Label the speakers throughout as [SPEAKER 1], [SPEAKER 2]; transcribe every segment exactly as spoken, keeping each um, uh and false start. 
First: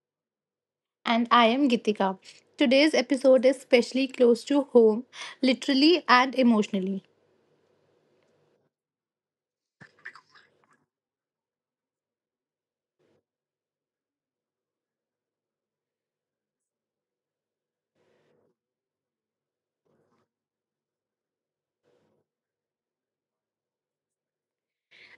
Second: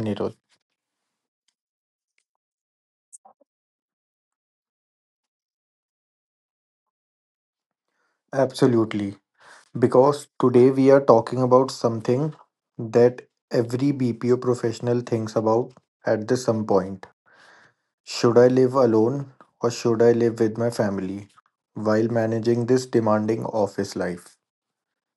[SPEAKER 1] Anirudh.
[SPEAKER 2] And I am Gitika. Today's episode is specially close to home, literally and emotionally.
[SPEAKER 1] Absolutely, because today we are talking about something that every B P O professional thinks about at the some point. Should I live alone or should I live with my family while managing this demanding office life?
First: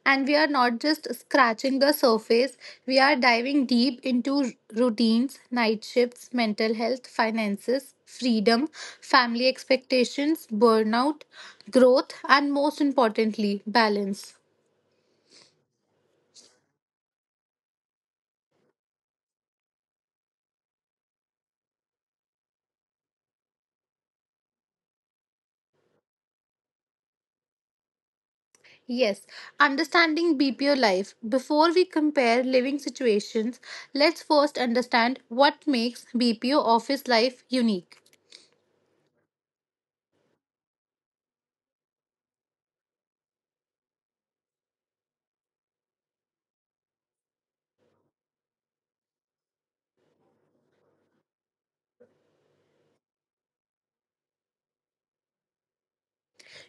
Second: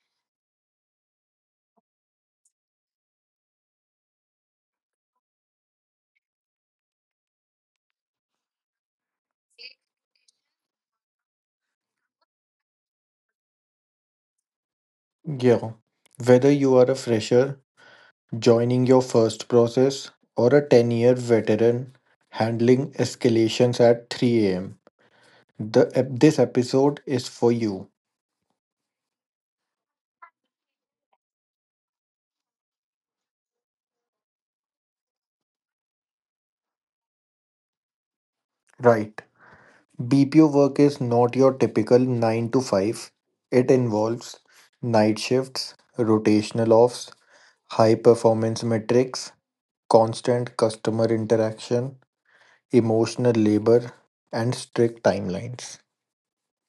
[SPEAKER 2] And we are not just scratching the surface, we are diving deep into r- routines, night shifts, mental health, finances, freedom, family expectations, burnout, growth, and most importantly, balance.
[SPEAKER 1] Yeah, whether you are a fresher joining your first process, or a ten year veteran handling escalations at three a m. The, ep- this episode is for you.
[SPEAKER 2] Yes, understanding B P O life. Before we compare living situations, let's first understand what makes B P O office life unique.
[SPEAKER 1] Right. B P O work is not your typical nine to five, it involves night shifts, rotational offs, high performance metrics, constant customer interaction, emotional labor, and strict timelines.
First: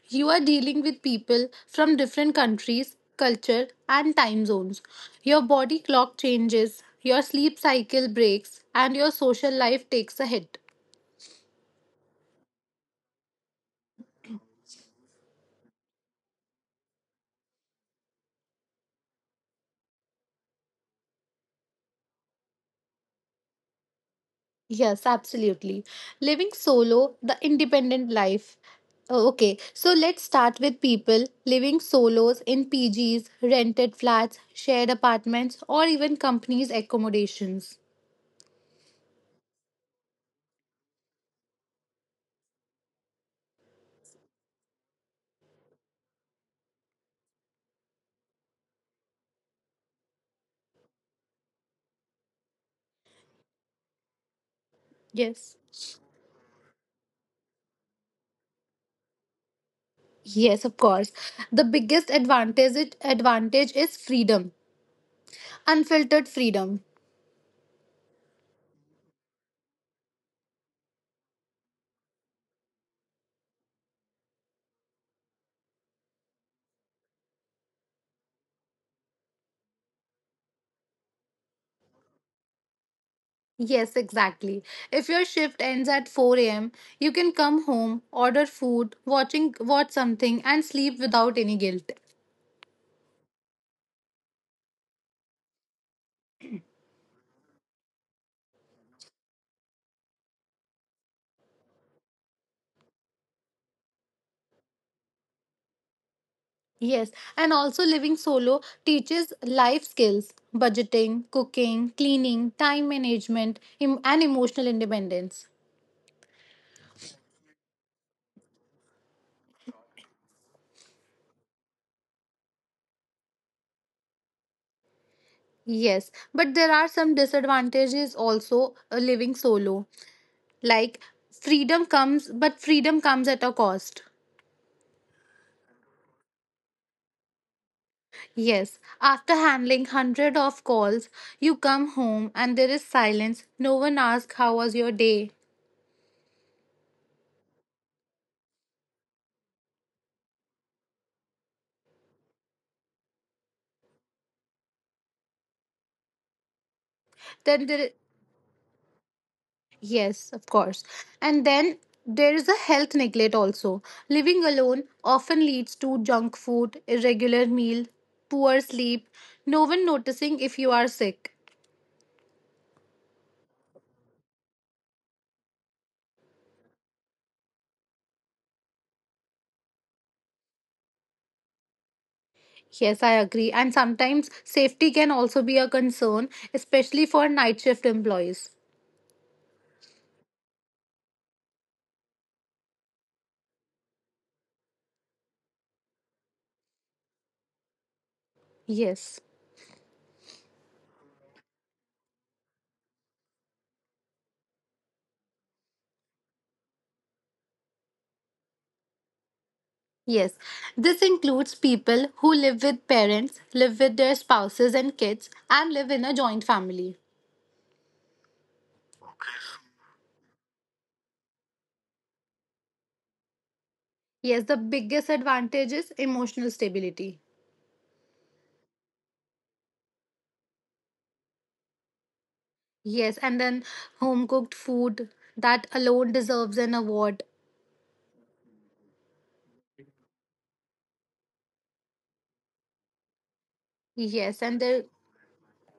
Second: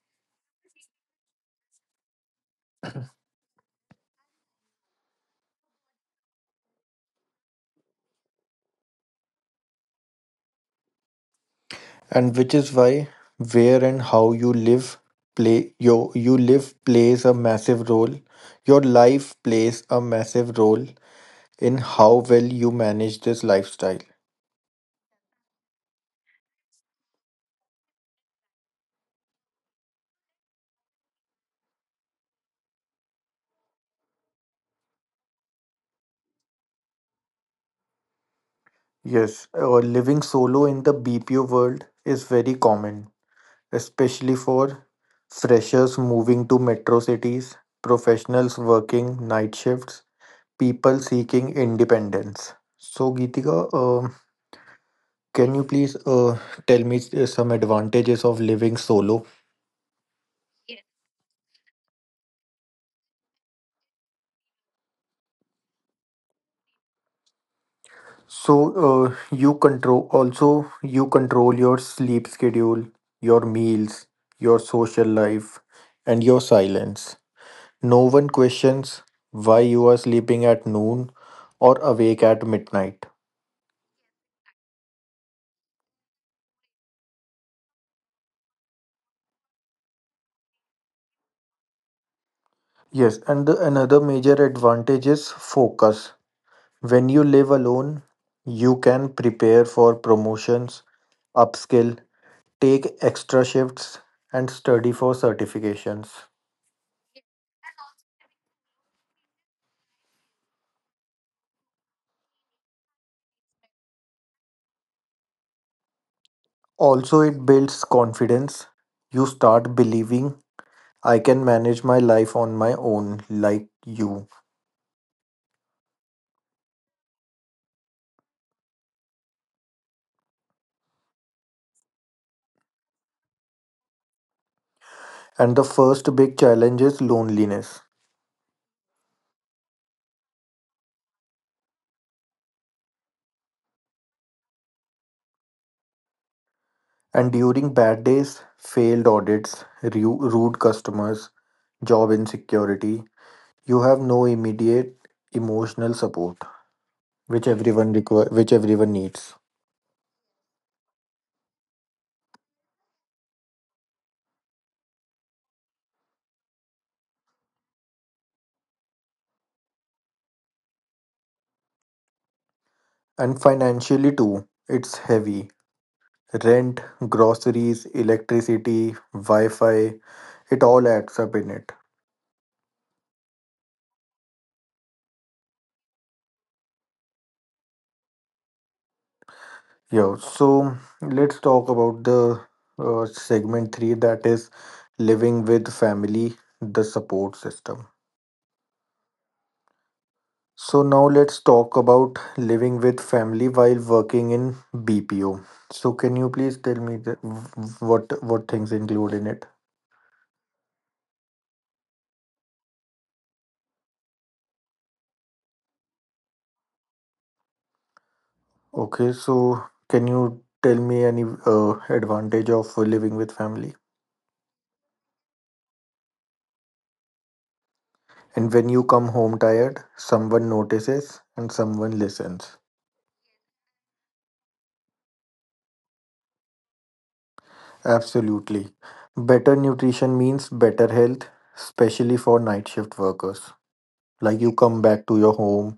[SPEAKER 2] You are dealing with people from different countries, culture, and time zones. Your body clock changes, your sleep cycle breaks, and your social life takes a hit.
[SPEAKER 1] And which is why where and how you live play yo you live plays a massive role your life plays a massive role in how well you manage this lifestyle.
[SPEAKER 2] Yes, absolutely. Living solo, the independent life. Oh, okay, so let's start with people living solos in P Gs, rented flats, shared apartments, or even companies' accommodations.
[SPEAKER 1] Yes, uh, living solo in the BPO world is very common, especially for freshers moving to metro cities, professionals working night shifts, people seeking independence. So Geetika, um can
[SPEAKER 2] Yes.
[SPEAKER 1] you please uh, tell me uh, some advantages of living solo?
[SPEAKER 2] Yes, of course. The biggest advantage it advantage is freedom. Unfiltered freedom.
[SPEAKER 1] So uh, you control also you control your sleep schedule, your meals, your social life, and your silence. No one questions why you are sleeping at noon or awake at midnight.
[SPEAKER 2] Yes, exactly. If your shift ends at four a m, you can come home, order food, watching watch something and sleep without any guilt.
[SPEAKER 1] Yes, and the, another major advantage is focus. When you live alone, you can prepare for promotions, upskill, take extra shifts, and study for certifications.
[SPEAKER 2] Yes, and also living solo teaches life skills, budgeting, cooking, cleaning, time management, em- and emotional independence.
[SPEAKER 1] Also, it builds confidence. You start believing I can manage my life on my own, like you.
[SPEAKER 2] Yes, but there are some disadvantages also uh, living solo. Like freedom comes, but freedom comes at a cost.
[SPEAKER 1] And the first big challenge is loneliness.
[SPEAKER 2] Yes, after handling hundred of calls, you come home and there is silence. No one asks how was your day.
[SPEAKER 1] And during bad days, failed audits, ru- rude customers, job insecurity, you have no immediate emotional support, which
[SPEAKER 2] Then there
[SPEAKER 1] everyone require, which everyone needs.
[SPEAKER 2] Yes, of course. And then there is a health neglect also. Living alone often leads to junk food, irregular meal, poor sleep, no one noticing if you are sick.
[SPEAKER 1] And financially too, it's heavy. Rent, groceries, electricity, Wi Fi, it all adds up in it.
[SPEAKER 2] Yes, I agree. And sometimes safety can also be a concern, especially for night shift employees.
[SPEAKER 1] Yeah, so let's talk about the uh, segment three, that is living with family, the support system.
[SPEAKER 2] Yes.
[SPEAKER 1] So now let's talk about living with family while working in B P O. So can you please tell me the, what what things include in it?
[SPEAKER 2] Yes. This includes people who live with parents, live with their spouses and kids, and live in a joint family.
[SPEAKER 1] Okay, so can you tell me any uh, advantage of living with family?
[SPEAKER 2] Yes, the biggest advantage is emotional stability.
[SPEAKER 1] And when you come home tired, someone notices and someone listens.
[SPEAKER 2] Yes, and then home cooked food that alone deserves an award.
[SPEAKER 1] Absolutely. Better nutrition means better health, especially for night shift workers. Like
[SPEAKER 2] Yes,
[SPEAKER 1] you
[SPEAKER 2] and
[SPEAKER 1] come
[SPEAKER 2] there,
[SPEAKER 1] back to your home,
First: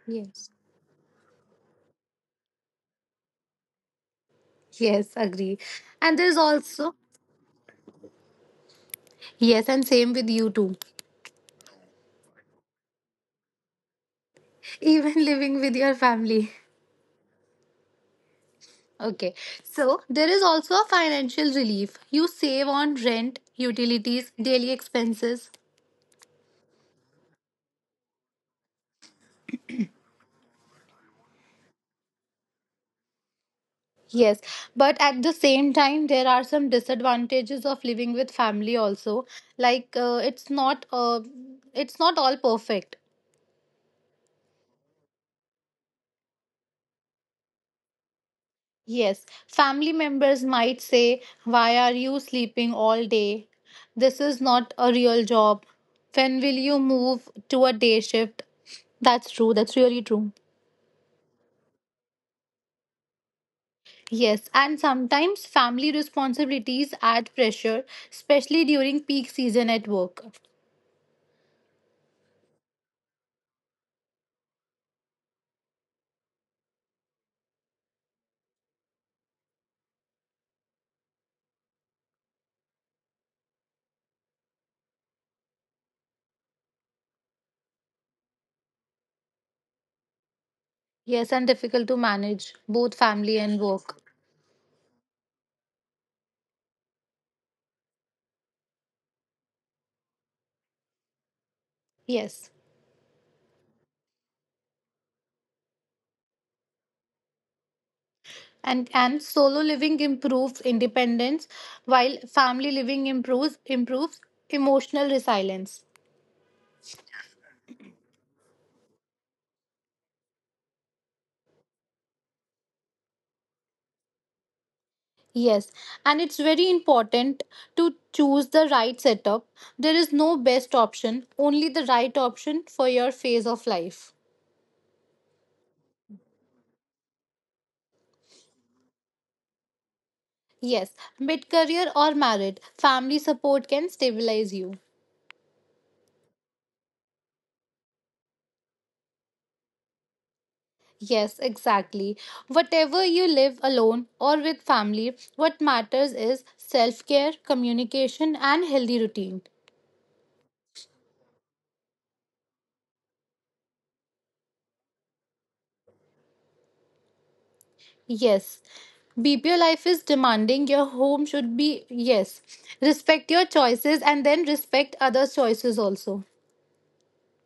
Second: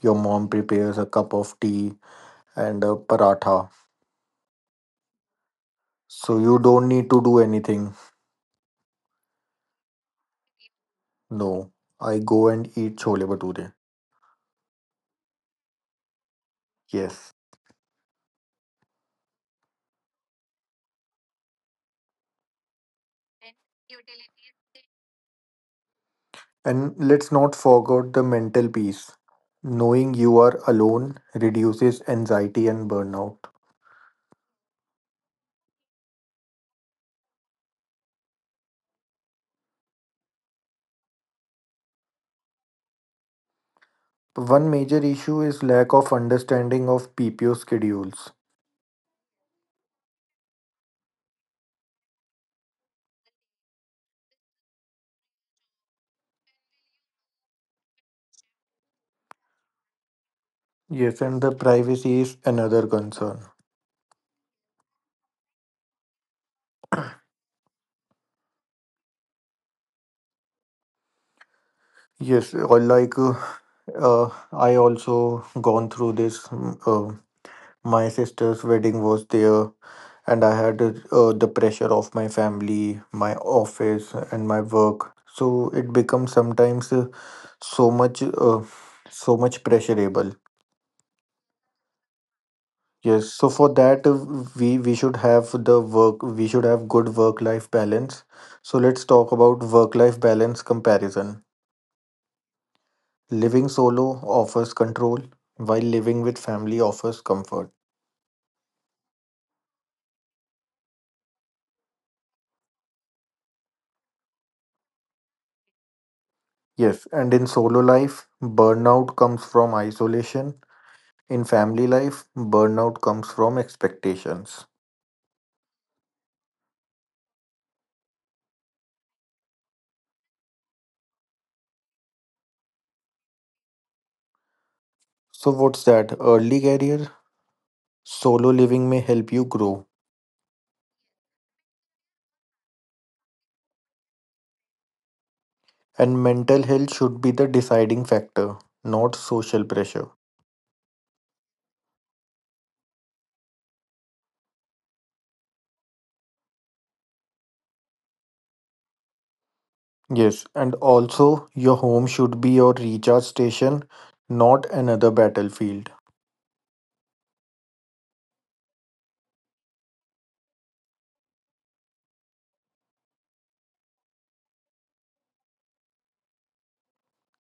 [SPEAKER 1] your mom
[SPEAKER 2] yes,
[SPEAKER 1] prepares a cup of tea and a paratha.
[SPEAKER 2] yes, agree. And
[SPEAKER 1] So
[SPEAKER 2] there's
[SPEAKER 1] you don't
[SPEAKER 2] also,
[SPEAKER 1] need to do anything.
[SPEAKER 2] yes, and same with you too,
[SPEAKER 1] No, I go and eat chole bhature.
[SPEAKER 2] even living with your family.
[SPEAKER 1] Yes.
[SPEAKER 2] Okay, so there is also a financial relief. You save on rent, utilities, daily expenses.
[SPEAKER 1] And let's not forget the mental peace. Knowing you are alone reduces anxiety and burnout.
[SPEAKER 2] Yes, but at the same time, there are some disadvantages of living with family also. Like, uh, it's not, uh, it's not all perfect.
[SPEAKER 1] One major issue is lack of understanding of P P O schedules.
[SPEAKER 2] Yes, family members might say, "Why are you sleeping all day? This is not a real job. When will you move to a day shift?" That's true, that's really true.
[SPEAKER 1] Yes, and the privacy is another concern.
[SPEAKER 2] Yes, and sometimes family responsibilities add pressure, especially during peak season at work.
[SPEAKER 1] Yes, or like uh, uh, I also gone through this. Mm, Uh, my sister's wedding was there, and I had uh, the pressure of my family, my office, and my work. So it becomes sometimes uh, so much, uh, so much pressurable.
[SPEAKER 2] Yes, and difficult to manage both
[SPEAKER 1] Yes,
[SPEAKER 2] family
[SPEAKER 1] so
[SPEAKER 2] and
[SPEAKER 1] for
[SPEAKER 2] work.
[SPEAKER 1] that, uh, we we should have the work we should have good work life balance. So let's talk about work life balance comparison.
[SPEAKER 2] Yes.
[SPEAKER 1] Living solo offers control while living with family offers comfort.
[SPEAKER 2] And and solo living improves independence while family living improves improves emotional resilience.
[SPEAKER 1] Yes, and in solo life burnout comes from isolation. In family life burnout comes from expectations.
[SPEAKER 2] Yes, and it's very important to choose the right setup. There is no best option, only the right option for your phase of life.
[SPEAKER 1] So what's that? Early career solo living may help you grow,
[SPEAKER 2] Yes, mid career or married, family support can stabilize you.
[SPEAKER 1] and mental health should be the deciding factor, not social pressure.
[SPEAKER 2] Yes, exactly. Whatever you live alone or with family, what matters is self care, communication, and healthy routine.
[SPEAKER 1] Yes, and also your home should be your recharge station, not another battlefield.
[SPEAKER 2] Yes. B P O life is demanding. Your home should be, yes. Respect your choices and then respect others' choices also.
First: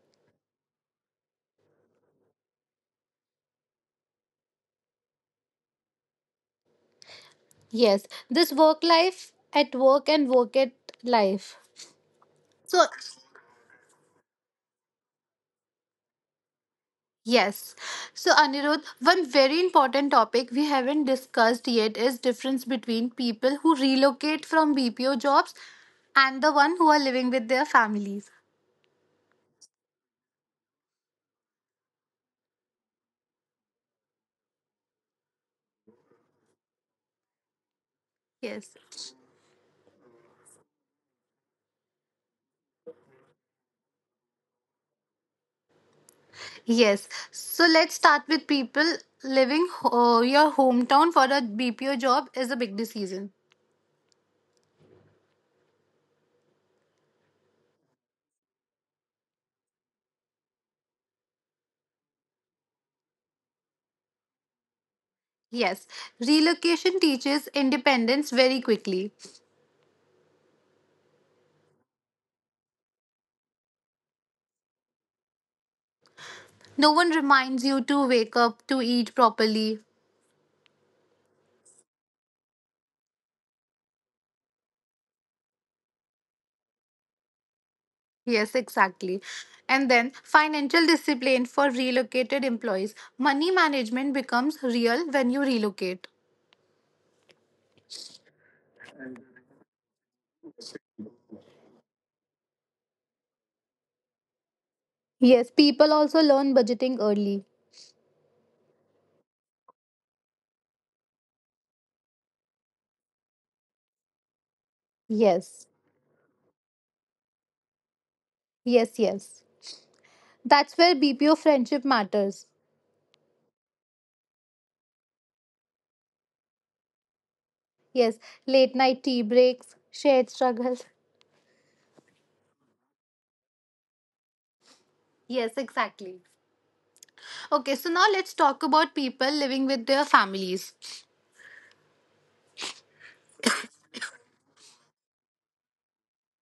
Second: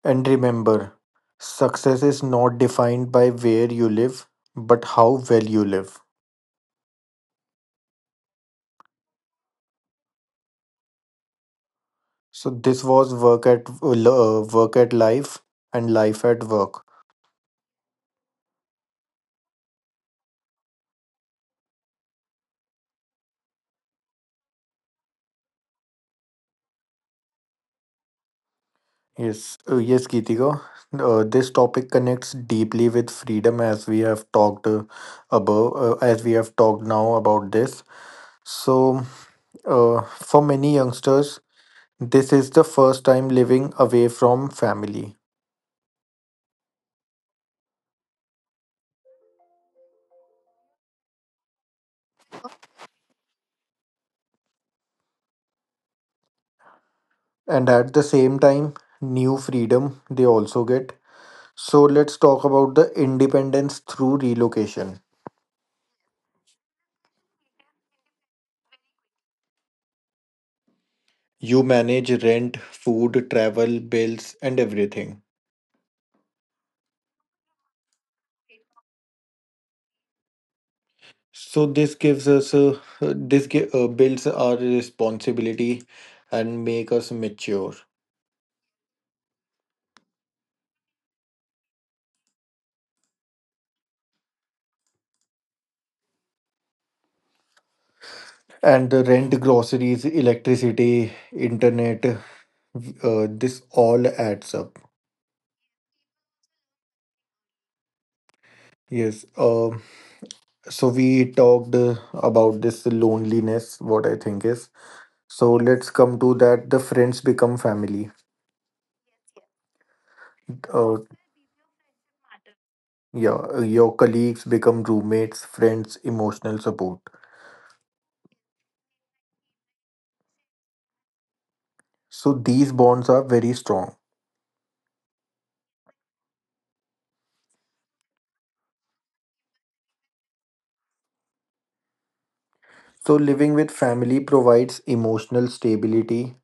[SPEAKER 1] And remember, success is not defined by where you live, but how well you live.
[SPEAKER 2] Yes. This work life at work and work at life.
[SPEAKER 1] So
[SPEAKER 2] So,
[SPEAKER 1] this was work at uh, work at life and life at work.
[SPEAKER 2] yes. So, Anirudh, one very important topic we haven't discussed yet is difference between people who relocate from B P O jobs and the one who are living with their families.
[SPEAKER 1] Yes, uh, yes, Geetika. Uh, this topic connects deeply with freedom, as we have talked uh, above, uh, as we have talked now about this.
[SPEAKER 2] Yes.
[SPEAKER 1] So, uh, for many youngsters, this is the first time living away from family,
[SPEAKER 2] Yes. So let's start with people leaving uh, your hometown for a B P O job is a big decision.
[SPEAKER 1] and at the same time, new freedom they also get. So, let's talk about the independence through relocation.
[SPEAKER 2] Yes. Relocation teaches independence very quickly.
[SPEAKER 1] You manage rent, food, travel, bills, and everything.
[SPEAKER 2] No one reminds you to wake up, to eat properly.
[SPEAKER 1] So, this gives us uh, uh, this gi- uh, builds our responsibility and make us mature.
[SPEAKER 2] Yes, exactly. And then financial discipline for relocated employees. Money management becomes real when you relocate.
[SPEAKER 1] And the rent, groceries, electricity, internet, uh, this all adds up.
[SPEAKER 2] Yes, people also learn budgeting early.
[SPEAKER 1] Yes. Um. So we talked uh, about this loneliness, what I think is. So
[SPEAKER 2] Yes.
[SPEAKER 1] let's come to that. The friends become family.
[SPEAKER 2] Yes, yes. That's where
[SPEAKER 1] Uh,
[SPEAKER 2] B P O friendship matters.
[SPEAKER 1] yeah, uh, your colleagues become roommates, friends, emotional support.
[SPEAKER 2] Yes, late night tea breaks, shared struggles.
[SPEAKER 1] So these bonds are very strong.
[SPEAKER 2] Yes, exactly. Okay, so now let's talk about people living with their families.
[SPEAKER 1] So living with family provides emotional stability,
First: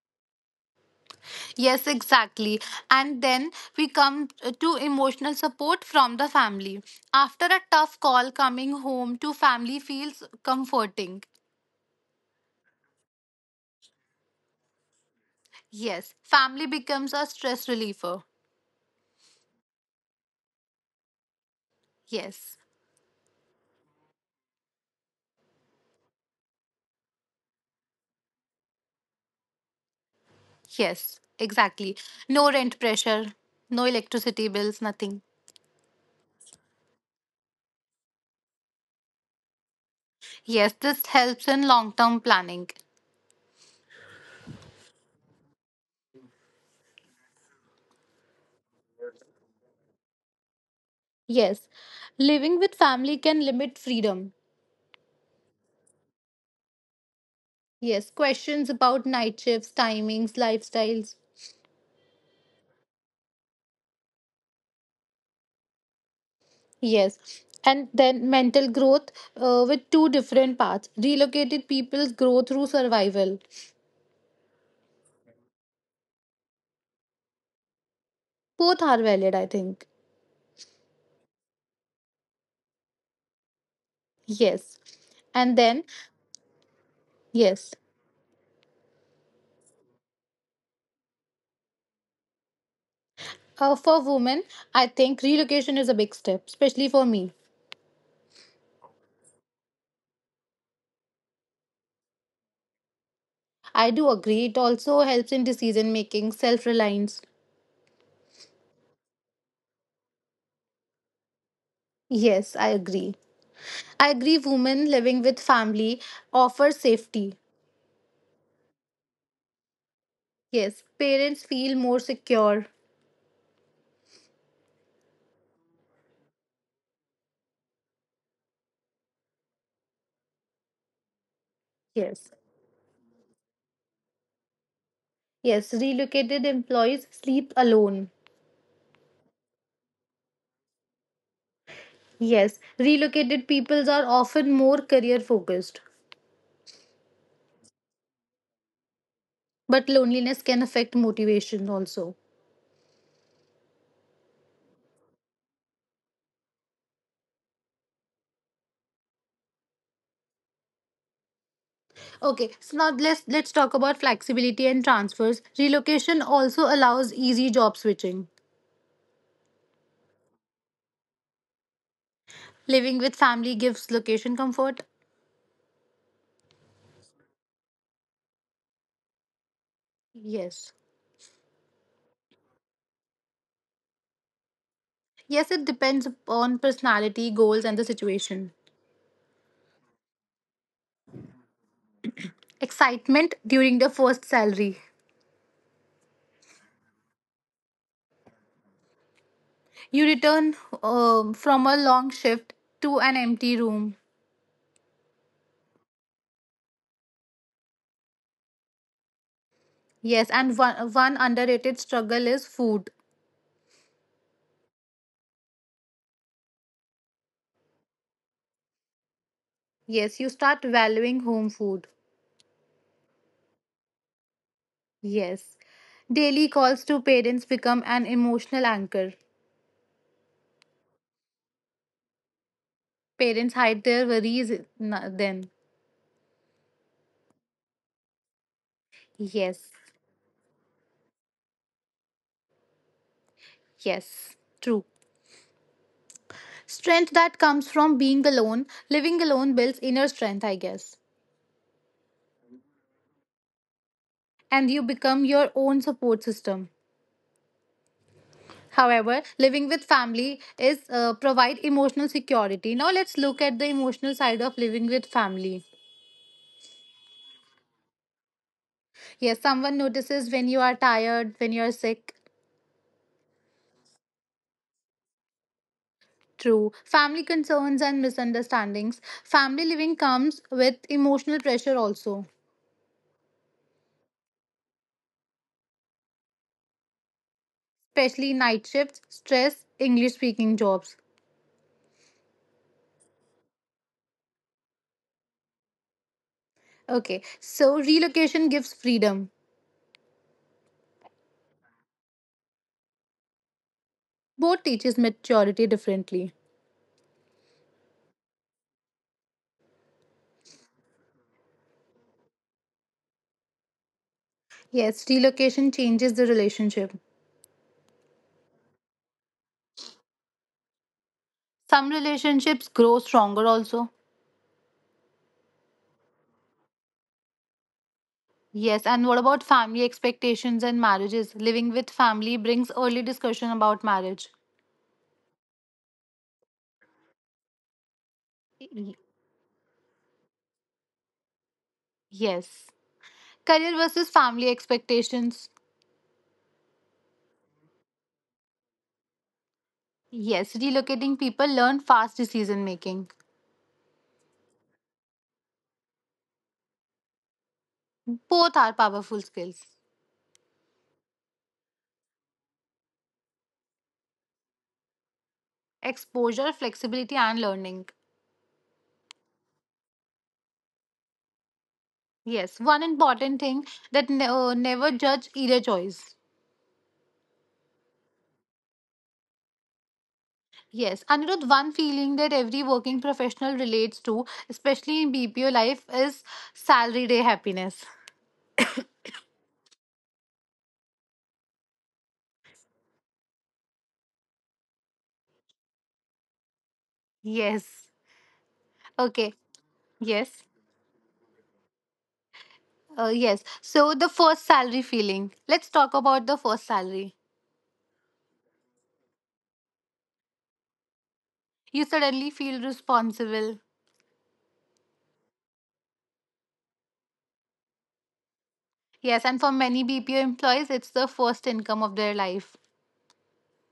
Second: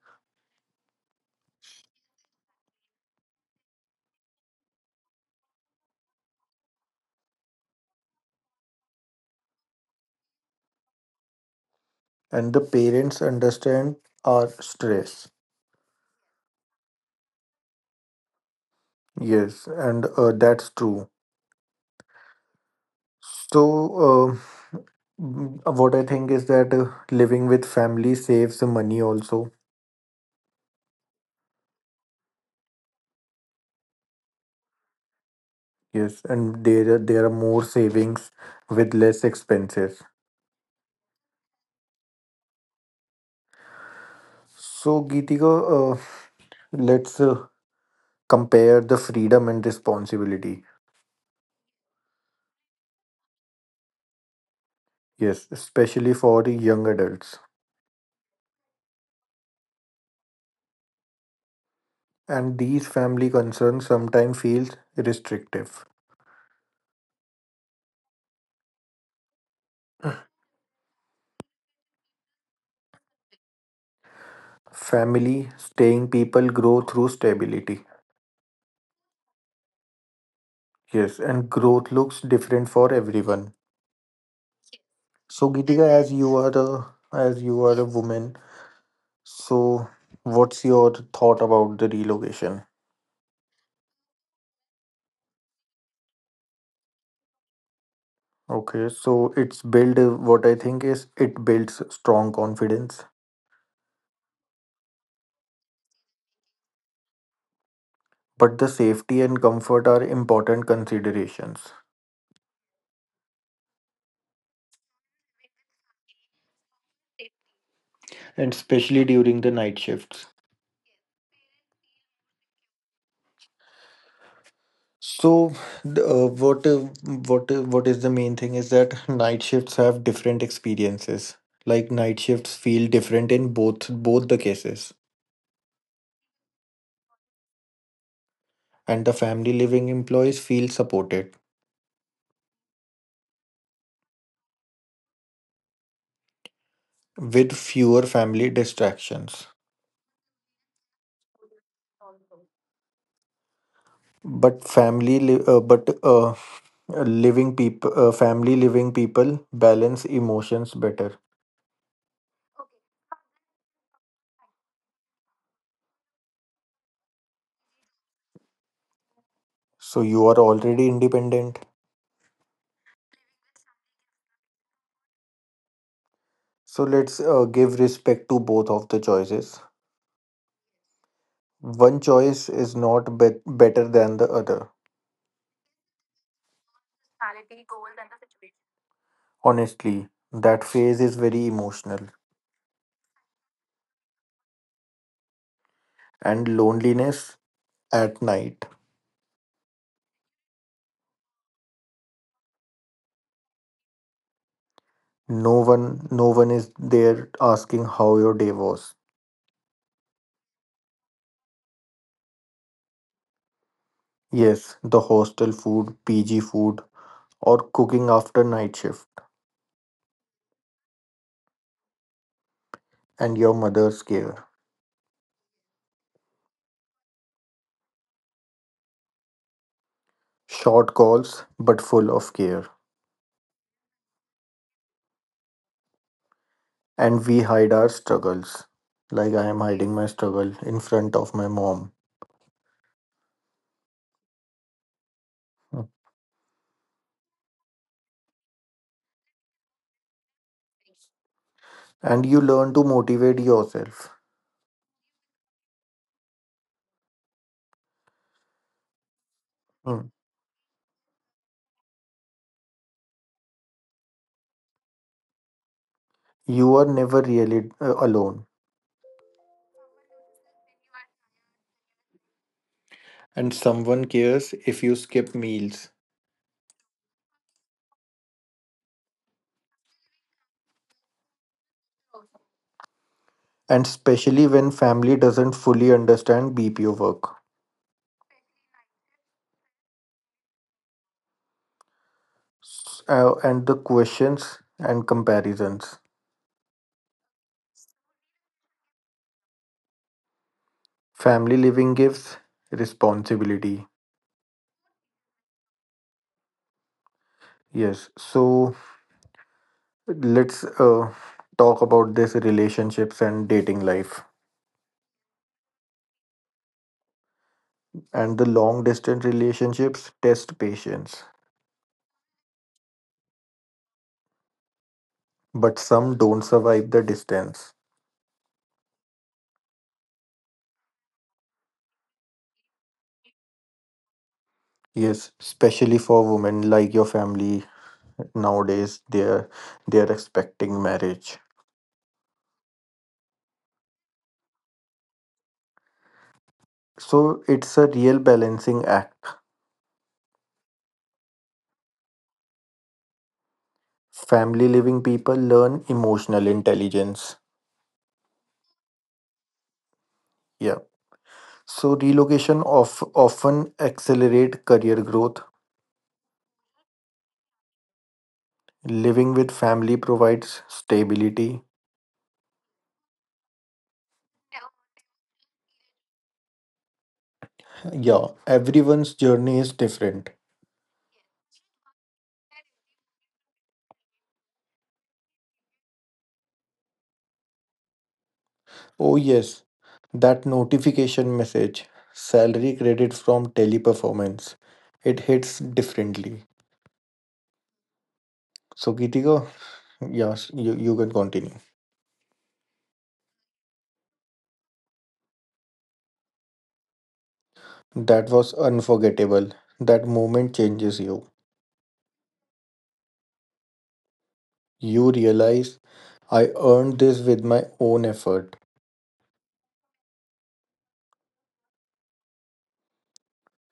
[SPEAKER 2] Yes, exactly. And then we come to emotional support from the family. After a tough call, coming home to family feels comforting.
[SPEAKER 1] and the parents understand our stress.
[SPEAKER 2] Yes, family becomes a stress reliever.
[SPEAKER 1] Yes, and uh, that's true.
[SPEAKER 2] Yes,
[SPEAKER 1] So. Uh, Mm, uh, What I think is that uh, living with family saves money also.
[SPEAKER 2] yes, exactly. No rent pressure, no electricity bills, nothing.
[SPEAKER 1] Yes, and there are, there are more savings with less expenses.
[SPEAKER 2] Yes, this helps in long term planning.
[SPEAKER 1] So, Geetika, uh, let's uh, compare the freedom and responsibility.
[SPEAKER 2] Yes, living with family can limit freedom.
[SPEAKER 1] Yes, especially for the young adults.
[SPEAKER 2] Yes, questions about night shifts, timings, lifestyles.
[SPEAKER 1] And these family concerns sometimes feels restrictive.
[SPEAKER 2] Yes, and then mental growth uh, with two different paths. Relocated people's grow through survival.
[SPEAKER 1] Family, staying people grow through stability.
[SPEAKER 2] Both are valid, I think.
[SPEAKER 1] Yes, and growth looks different for everyone.
[SPEAKER 2] Yes,
[SPEAKER 1] So,
[SPEAKER 2] and
[SPEAKER 1] Geetika,
[SPEAKER 2] then,
[SPEAKER 1] as you are a as you
[SPEAKER 2] yes,
[SPEAKER 1] are a woman, so what's your thought about the relocation?
[SPEAKER 2] uh, for women, I think relocation is a big step, especially for me.
[SPEAKER 1] Okay, so it's build what I think is it builds strong confidence,
[SPEAKER 2] I do agree. It also helps in decision making, self reliance.
[SPEAKER 1] but the safety and comfort are important considerations,
[SPEAKER 2] Yes, I agree. I agree women living with family offer safety.
[SPEAKER 1] and especially during the night shifts.
[SPEAKER 2] Yes, parents feel more secure.
[SPEAKER 1] So, the, uh, what uh, what uh, what is the main thing is that night shifts have different experiences. Like night
[SPEAKER 2] Yes.
[SPEAKER 1] shifts feel different in both both the cases,
[SPEAKER 2] Yes, relocated employees sleep alone.
[SPEAKER 1] and the family living employees feel supported
[SPEAKER 2] Yes, relocated peoples are often more career focused.
[SPEAKER 1] with fewer family distractions.
[SPEAKER 2] But loneliness can affect motivation also.
[SPEAKER 1] But family li- uh, but uh, living people uh, family living people balance emotions better,
[SPEAKER 2] Okay, so now let's let's talk about flexibility and transfers. Relocation also allows easy job switching.
[SPEAKER 1] so you are already independent,
[SPEAKER 2] Living with family gives location comfort.
[SPEAKER 1] so let's uh, give respect to both of the choices.
[SPEAKER 2] Yes.
[SPEAKER 1] One choice is not bet better than the other.
[SPEAKER 2] Yes, it depends upon personality, goals, and the situation.
[SPEAKER 1] Honestly, that phase is very emotional,
[SPEAKER 2] Excitement during the first salary.
[SPEAKER 1] and loneliness at night,
[SPEAKER 2] You return um, from a long shift to an empty room.
[SPEAKER 1] no one no one is there asking how your day was.
[SPEAKER 2] Yes, and one, one underrated struggle is food.
[SPEAKER 1] Yes, the hostel food, pg food, or cooking after night shift,
[SPEAKER 2] Yes, you start valuing home food.
[SPEAKER 1] and your mother's care.
[SPEAKER 2] Yes. Daily calls to parents become an emotional anchor.
[SPEAKER 1] Short calls, but full of care.
[SPEAKER 2] Parents hide their worries n- then.
[SPEAKER 1] And we hide our struggles. Like I am
[SPEAKER 2] Yes,
[SPEAKER 1] hiding my struggle in front of my mom.
[SPEAKER 2] yes, true.
[SPEAKER 1] Mm.
[SPEAKER 2] Strength that comes from being alone, living alone builds inner strength, I guess.
[SPEAKER 1] And you learn to motivate yourself.
[SPEAKER 2] And you become your own support system. However, living with
[SPEAKER 1] Mm.
[SPEAKER 2] family is uh, provide emotional security. Now let's look at the emotional side of living with family.
[SPEAKER 1] You are never really uh, alone.
[SPEAKER 2] Yes, someone notices when you are tired, when you are sick.
[SPEAKER 1] And someone cares if you skip meals.
[SPEAKER 2] True. Family concerns and misunderstandings. Family living comes with emotional pressure also,
[SPEAKER 1] And especially when family doesn't fully understand B P O work.
[SPEAKER 2] especially night shifts, stress, English speaking jobs.
[SPEAKER 1] S- uh, and the questions and comparisons.
[SPEAKER 2] Okay, so relocation gives freedom.
[SPEAKER 1] Family living gives responsibility.
[SPEAKER 2] Both teaches maturity differently.
[SPEAKER 1] Yes. So let's uh, talk about this relationships and dating life.
[SPEAKER 2] Yes, relocation changes the relationship.
[SPEAKER 1] And the long distance relationships test patience,
[SPEAKER 2] Some relationships grow stronger also.
[SPEAKER 1] but some don't survive the distance.
[SPEAKER 2] Yes, and what about family expectations and marriages? Living with family brings early discussion about marriage.
[SPEAKER 1] Yes, especially for women, like your family
[SPEAKER 2] Y-
[SPEAKER 1] nowadays, they're they're expecting marriage.
[SPEAKER 2] Yes. Career versus family expectations.
[SPEAKER 1] So it's a real balancing act.
[SPEAKER 2] Yes, relocating people learn fast decision making.
[SPEAKER 1] Family living people learn emotional intelligence.
[SPEAKER 2] Both are powerful skills.
[SPEAKER 1] Yeah. So relocation of often accelerate career growth.
[SPEAKER 2] Exposure, flexibility, and learning.
[SPEAKER 1] Living with family provides stability.
[SPEAKER 2] Yes, one important thing that ne- uh, never judge either choice.
[SPEAKER 1] Yeah, everyone's journey is different.
[SPEAKER 2] Yes, Anirudh, one feeling that every working professional relates to, especially in B P O life, is salary day happiness.
[SPEAKER 1] Oh, yes, that notification message, salary credit from teleperformance, it hits differently.
[SPEAKER 2] Yes.
[SPEAKER 1] So,
[SPEAKER 2] Okay.
[SPEAKER 1] Gitika,
[SPEAKER 2] Yes.
[SPEAKER 1] yes, you, you can continue.
[SPEAKER 2] Uh, yes. So the first salary feeling. Let's talk about the first salary.
[SPEAKER 1] That was unforgettable. That moment changes you.
[SPEAKER 2] You suddenly feel responsible.
[SPEAKER 1] You realize I earned this with my own effort.
[SPEAKER 2] Yes, and for many B P O employees, it's the first income of their life.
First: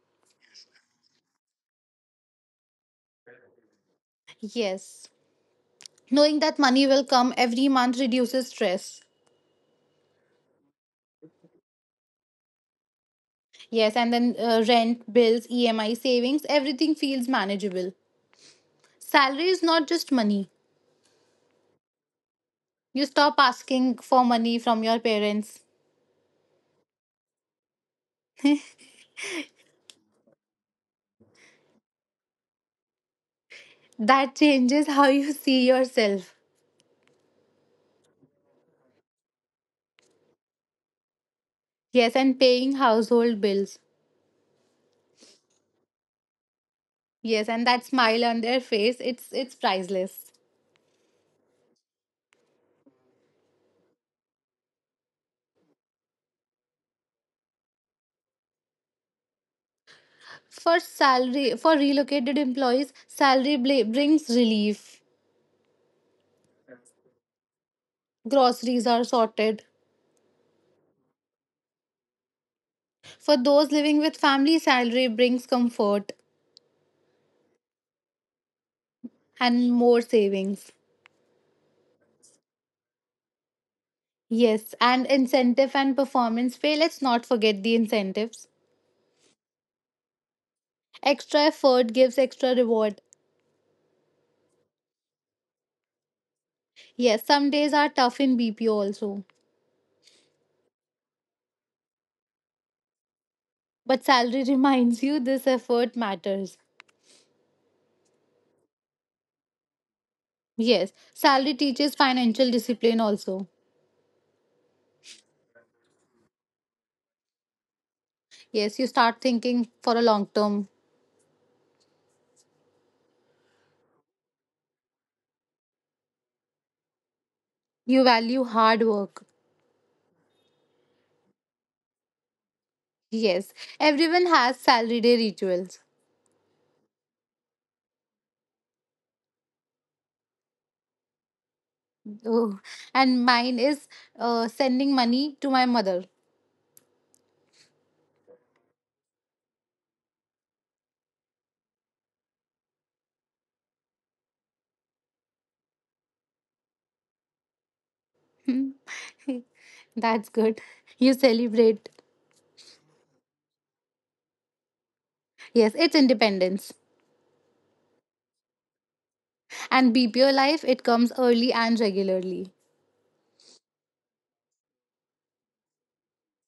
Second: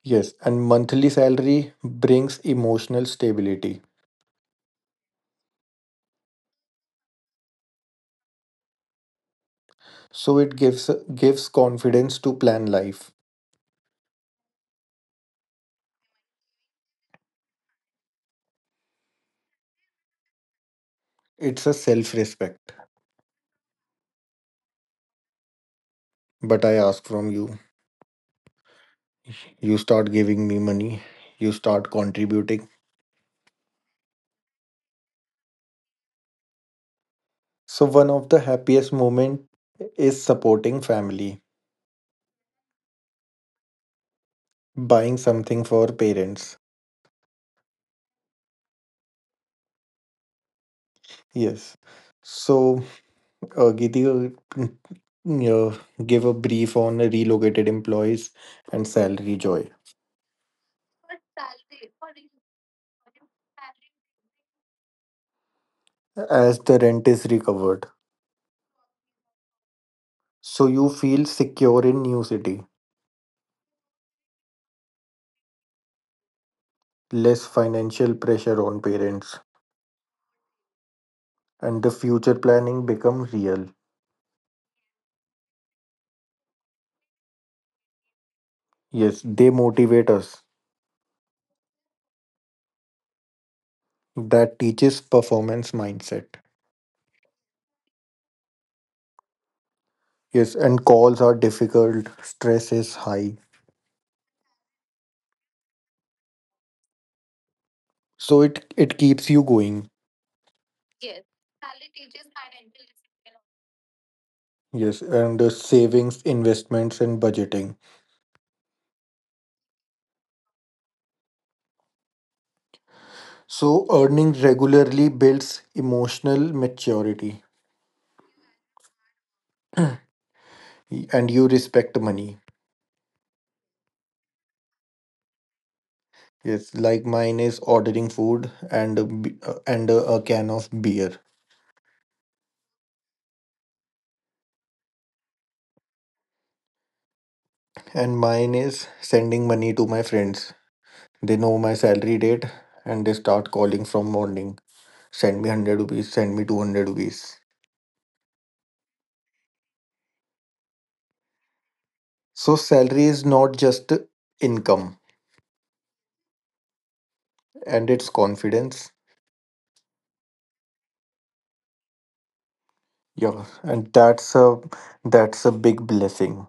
[SPEAKER 1] Yes, and monthly salary brings emotional stability.
[SPEAKER 2] Yes. Knowing that money will come every month reduces stress.
[SPEAKER 1] So it gives gives confidence to plan life.
[SPEAKER 2] Yes, and then uh, rent, bills, E M I, savings, everything feels manageable. Salary is not just money.
[SPEAKER 1] It's a self-respect.
[SPEAKER 2] You stop asking for money from your parents.
[SPEAKER 1] But I ask from you, you start giving me money, you start contributing.
[SPEAKER 2] That changes how you see yourself.
[SPEAKER 1] So one of the happiest moment is supporting family,
[SPEAKER 2] Yes, and paying household bills.
[SPEAKER 1] buying something for parents.
[SPEAKER 2] Yes, and that smile on their face, it's it's priceless.
[SPEAKER 1] Yes. So uh, Giti, uh, yeah, give a brief on relocated employees and salary joy
[SPEAKER 2] For salary for relocated employees, salary bla- brings relief.
[SPEAKER 1] as the rent is recovered.
[SPEAKER 2] Groceries are sorted.
[SPEAKER 1] So you feel secure in new city.
[SPEAKER 2] For those living with family, salary brings comfort
[SPEAKER 1] Less financial pressure on parents,
[SPEAKER 2] and more savings.
[SPEAKER 1] and the future planning becomes real.
[SPEAKER 2] Yes, and incentive and performance pay. Let's not forget the incentives.
[SPEAKER 1] Yes, they motivate us.
[SPEAKER 2] Extra effort gives extra reward.
[SPEAKER 1] That teaches performance mindset.
[SPEAKER 2] Yes, some days are tough in B P O also,
[SPEAKER 1] Yes, and calls are difficult, stress is high.
[SPEAKER 2] but salary reminds you this effort matters.
[SPEAKER 1] So it, it keeps you going.
[SPEAKER 2] Yes, salary teaches financial discipline also.
[SPEAKER 1] Yes, and the savings, investments, and budgeting.
[SPEAKER 2] Yes, you start thinking for a long term.
[SPEAKER 1] So earning regularly builds emotional maturity
[SPEAKER 2] You value hard work.
[SPEAKER 1] and you respect money.
[SPEAKER 2] Yes, everyone has salary day rituals.
[SPEAKER 1] Yes, like mine is ordering food and a, b- uh, and a, a can of beer.
[SPEAKER 2] Oh, and mine is uh, sending money to my mother.
[SPEAKER 1] And mine is sending money to my friends. They know my salary date and they start calling from morning. Send me hundred rupees, send me two hundred rupees.
[SPEAKER 2] Hmm, that's good. You celebrate.
[SPEAKER 1] So, salary is not just income
[SPEAKER 2] Yes, it's independence.
[SPEAKER 1] and it's confidence.
[SPEAKER 2] And B P O life, it comes early and regularly.
[SPEAKER 1] Yeah, and that's a that's a big blessing.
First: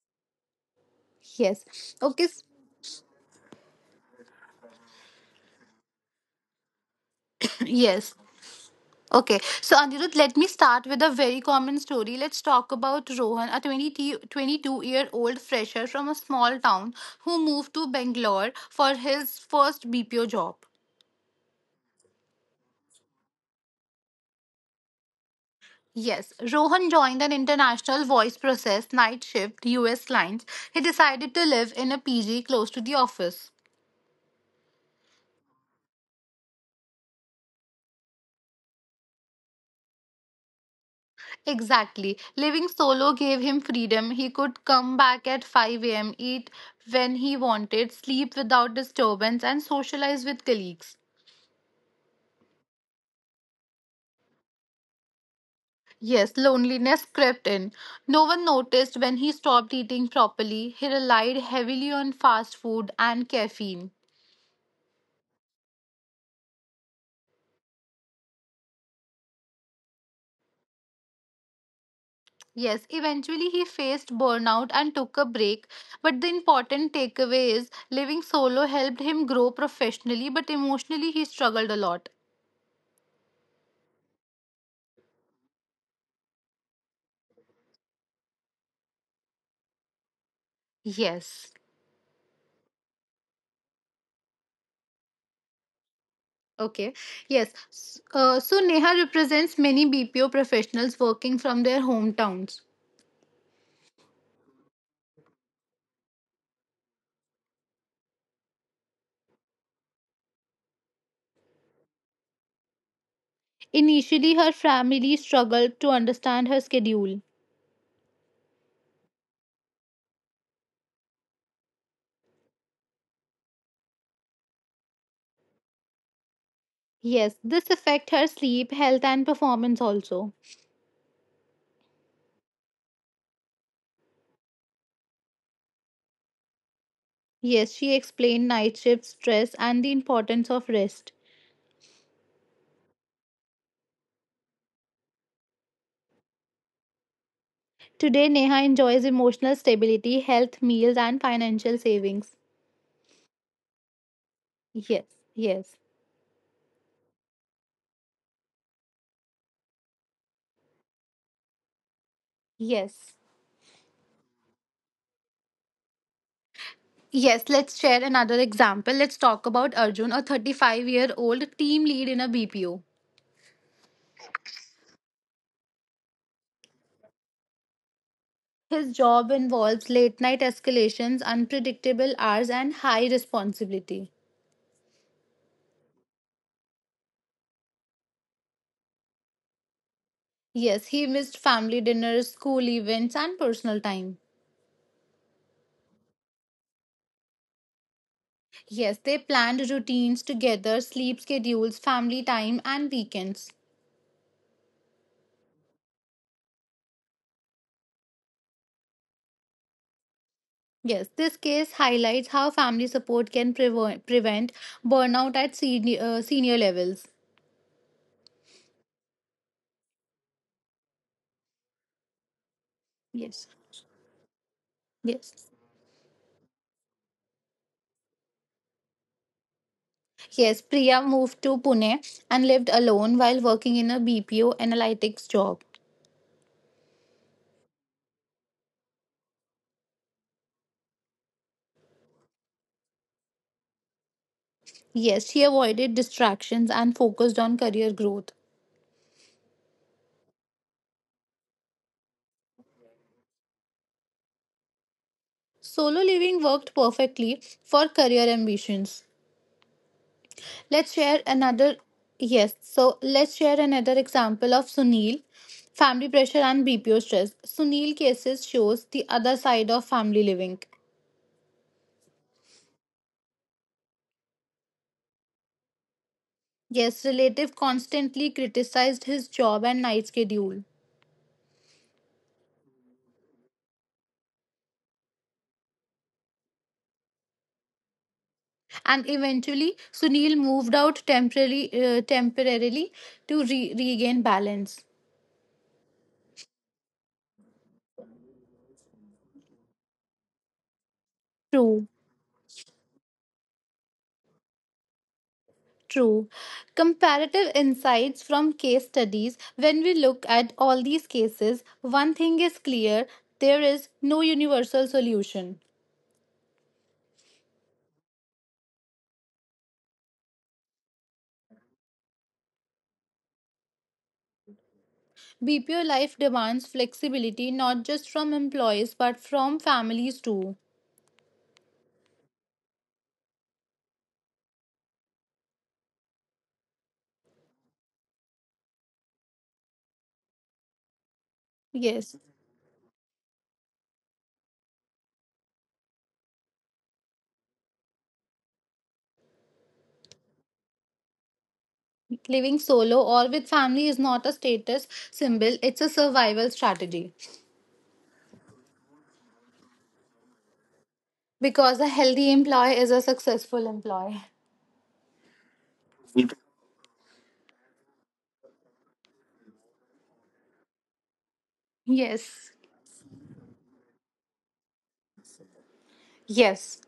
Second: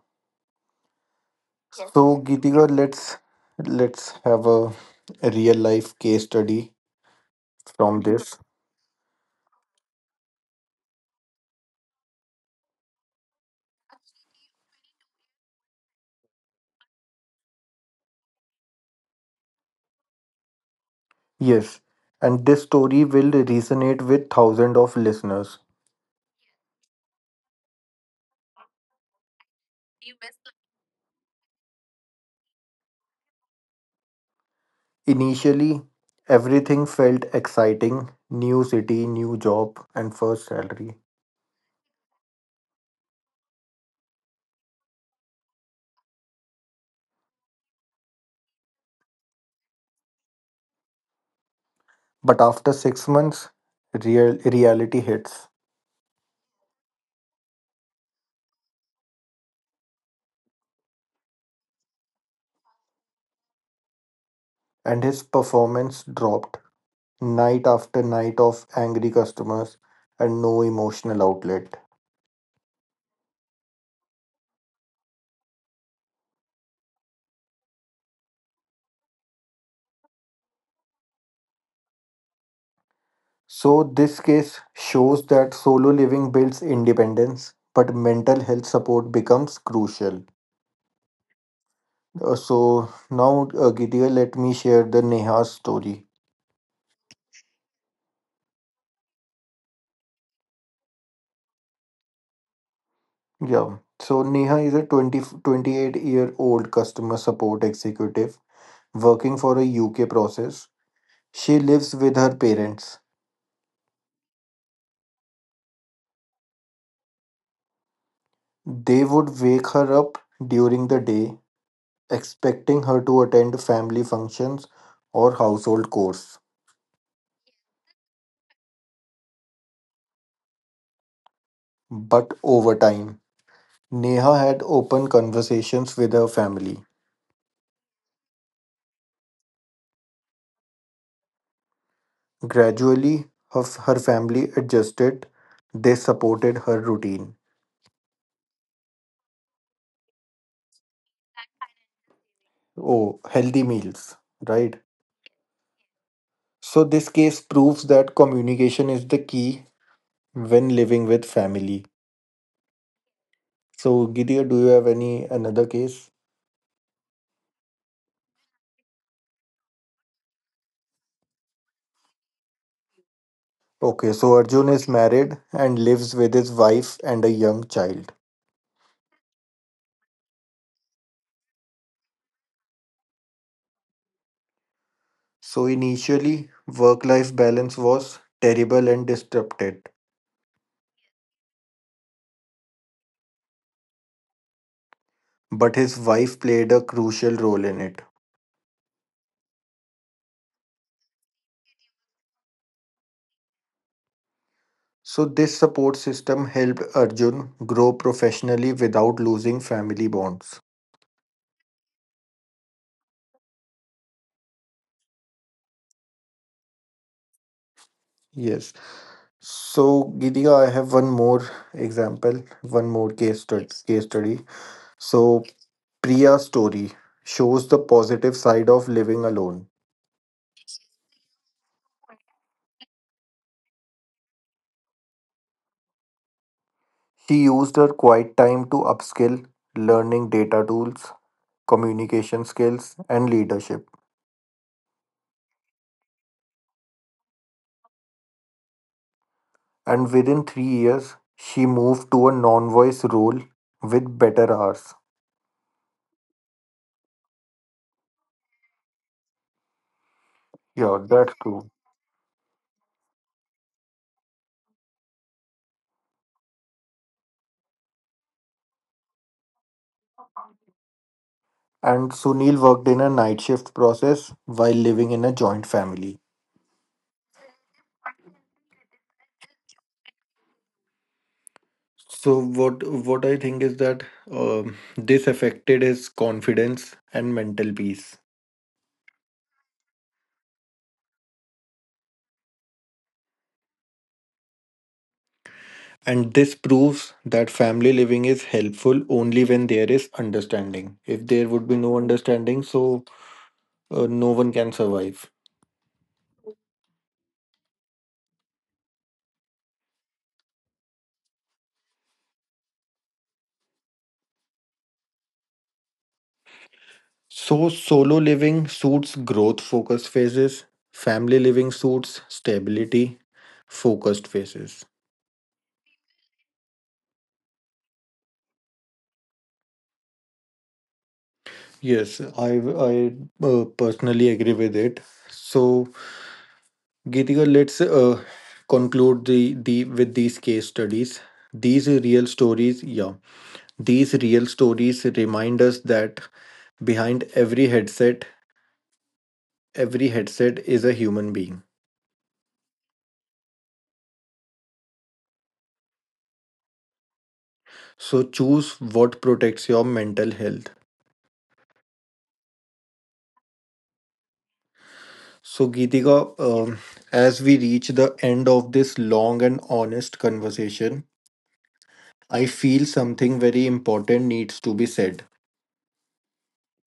[SPEAKER 2] Yes.
[SPEAKER 1] Yes. So,
[SPEAKER 2] Okay. s-
[SPEAKER 1] Gitika, let's let's have a, a real life case study from
[SPEAKER 2] Yes.
[SPEAKER 1] this.
[SPEAKER 2] Okay, so Anirudh, let me start with a very common story. Let's talk about Rohan, a twenty t- twenty-two year old fresher from a small town who moved to Bangalore for his first B P O job.
[SPEAKER 1] Yes, and this story will resonate with thousands of listeners.
[SPEAKER 2] Yes, Rohan joined an international voice process night shift U S lines. He decided to live in a P G close to the office.
[SPEAKER 1] Initially, everything felt exciting: new city, new job, and first salary.
[SPEAKER 2] Exactly. Living solo gave him freedom. He could come back at five a m, eat when he wanted, sleep without disturbance, and socialize with colleagues.
[SPEAKER 1] But after six months, real, reality hits,
[SPEAKER 2] Yes, loneliness crept in. No one noticed when he stopped eating properly. He relied heavily on fast food and caffeine.
[SPEAKER 1] and his performance dropped night after night of angry customers and no emotional outlet.
[SPEAKER 2] Yes, eventually he faced burnout and took a break. But the important takeaway is living solo helped him grow professionally, but emotionally he struggled a lot.
[SPEAKER 1] So, this case shows that solo living builds independence, but mental health support becomes crucial.
[SPEAKER 2] Yes.
[SPEAKER 1] Uh, so, now, uh, Gidea, let me share the Neha story.
[SPEAKER 2] Okay. Yes. S- Uh, so Neha represents many B P O professionals working from their hometowns.
[SPEAKER 1] Yeah. So Neha is a twenty twenty eight year old customer support executive working for a U K process. She lives with her parents.
[SPEAKER 2] Initially, her family struggled to understand her schedule.
[SPEAKER 1] They would wake her up during the day, expecting her to attend family functions or household chores.
[SPEAKER 2] Yes, this affect her sleep, health and performance also.
[SPEAKER 1] But over time, Neha had open conversations with her family.
[SPEAKER 2] Yes, she explained night shift stress and the importance of rest.
[SPEAKER 1] Gradually, her, her family adjusted. They supported her routine.
[SPEAKER 2] Today Neha enjoys emotional stability, health, meals and financial savings.
[SPEAKER 1] Oh, healthy meals, right?
[SPEAKER 2] Yes, yes.
[SPEAKER 1] So, this case proves that communication is the key when living with family.
[SPEAKER 2] Yes.
[SPEAKER 1] So, Gideon, do you have any another case?
[SPEAKER 2] Yes, let's share another example. Let's talk about Arjun, a thirty-five year old team lead in a B P O.
[SPEAKER 1] Okay, so Arjun is married and lives with his wife and a young child.
[SPEAKER 2] His job involves late night escalations, unpredictable hours, and high responsibility.
[SPEAKER 1] So, initially, work life balance was terrible and disrupted,
[SPEAKER 2] Yes, he missed family dinners, school events, and personal time.
[SPEAKER 1] but his wife played a crucial role in it.
[SPEAKER 2] Yes, they planned routines together, sleep schedules, family time, and weekends.
[SPEAKER 1] So, this support system helped Arjun grow professionally without losing family bonds.
[SPEAKER 2] Yes, this case highlights how family support can prevent prevent burnout at senior, uh, senior levels.
[SPEAKER 1] Yes. So, Gitika, I have one more example, one more case
[SPEAKER 2] Yes,
[SPEAKER 1] study. Case study. So,
[SPEAKER 2] yes.
[SPEAKER 1] Priya's story shows the positive side of living alone.
[SPEAKER 2] Yes, Priya moved to Pune and lived alone while working in a B P O analytics job.
[SPEAKER 1] She used her quiet time to upskill, learning data tools, communication skills, and leadership.
[SPEAKER 2] Yes, she avoided distractions and focused on career growth.
[SPEAKER 1] And within three years, she moved to a non-voice role with better hours.
[SPEAKER 2] Solo living worked perfectly for career ambitions. Let's
[SPEAKER 1] Yeah,
[SPEAKER 2] share
[SPEAKER 1] that's true.
[SPEAKER 2] another. Yes, so let's share another example of Sunil, family pressure and B P O stress. Sunil cases shows the other side of family living.
[SPEAKER 1] And Sunil worked in a night shift process while living in a joint family.
[SPEAKER 2] Yes, relative constantly criticized his job and night schedule.
[SPEAKER 1] So what what I think is that um, this affected his confidence and mental peace.
[SPEAKER 2] And eventually, Sunil moved out temporarily, uh, temporarily to re- regain balance.
[SPEAKER 1] And this proves that family living is helpful only when there is understanding. If there would be
[SPEAKER 2] True.
[SPEAKER 1] no understanding, so uh, no one can survive.
[SPEAKER 2] True. Comparative insights from case studies. When we look at all these cases, one thing is clear there is no universal solution.
[SPEAKER 1] So solo living suits growth focused phases, family living suits stability focused phases.
[SPEAKER 2] B P O life demands flexibility not just from employees but from families too.
[SPEAKER 1] Yes, I I uh, personally agree with it. So Geetika, let's uh, conclude the, the with these case studies. These
[SPEAKER 2] Yes.
[SPEAKER 1] real stories, yeah, these real stories remind us that behind every headset, every headset is a human being.
[SPEAKER 2] Living solo or with family is not a status symbol, it's a survival strategy.
[SPEAKER 1] So choose what protects your mental health.
[SPEAKER 2] Because a healthy employee is a successful employee.
[SPEAKER 1] So Geetika, um, as we reach the end of this long and honest conversation, I
[SPEAKER 2] Yes.
[SPEAKER 1] feel something very important needs to be said.
[SPEAKER 2] Yes.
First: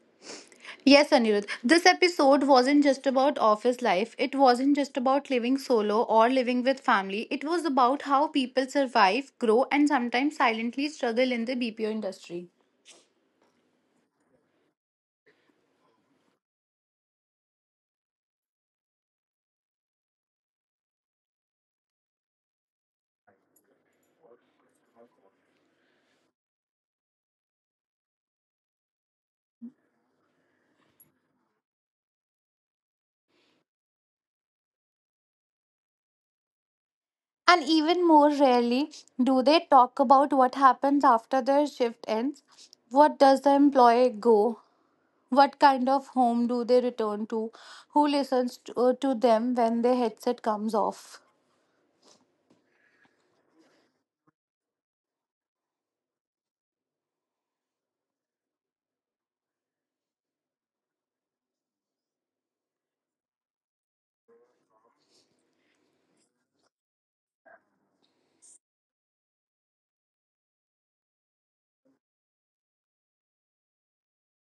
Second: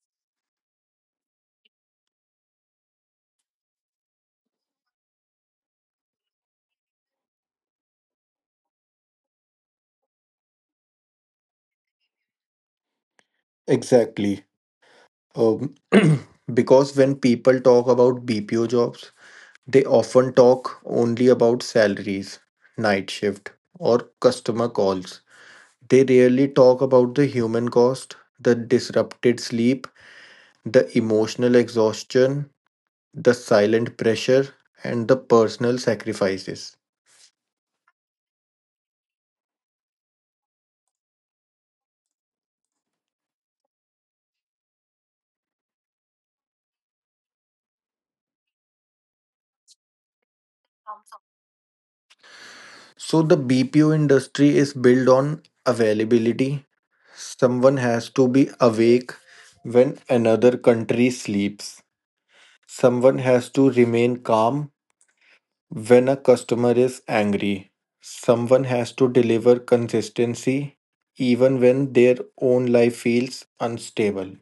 [SPEAKER 2] Yes, Anirudh. This episode wasn't just about office life. It wasn't just about living solo or living with family. It was about how people survive, grow, and sometimes silently struggle in the B P O industry.
[SPEAKER 1] Exactly. Um, because when people talk about B P O jobs, they often talk only about salaries, night shift, or customer calls. They rarely talk about the human cost, the disrupted sleep, the emotional exhaustion, the silent pressure, and the personal sacrifices.
[SPEAKER 2] And even more rarely do they talk about what happens after their shift ends. What does the employee go? What kind of home do they return to? Who listens to, uh, to them when their headset comes off?
[SPEAKER 1] So, the B P O industry is built on availability. Someone has to be awake when another country sleeps. Someone has to remain calm when a customer is angry, someone has to deliver consistency even when their own life feels unstable.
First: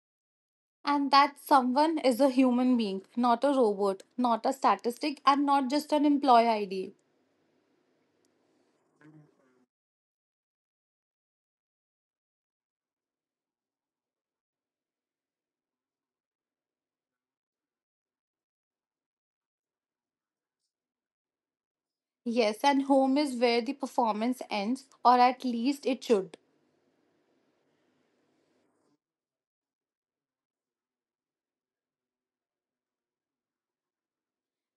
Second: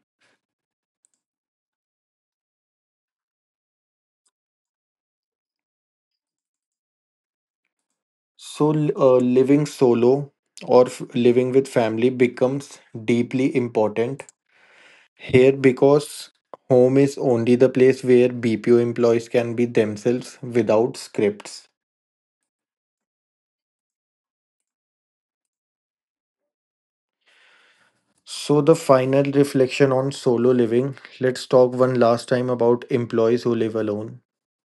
[SPEAKER 2] And that someone is a human being, not a robot, not a statistic, and not just an employee I D.
[SPEAKER 1] So, uh, living solo or f- living with family becomes deeply important here because home is only the place where B P O employees can be themselves without scripts.
[SPEAKER 2] Yes, and home is where the performance ends, or at least it should.
[SPEAKER 1] So, the final reflection on solo living, let's talk one last time about employees who live alone.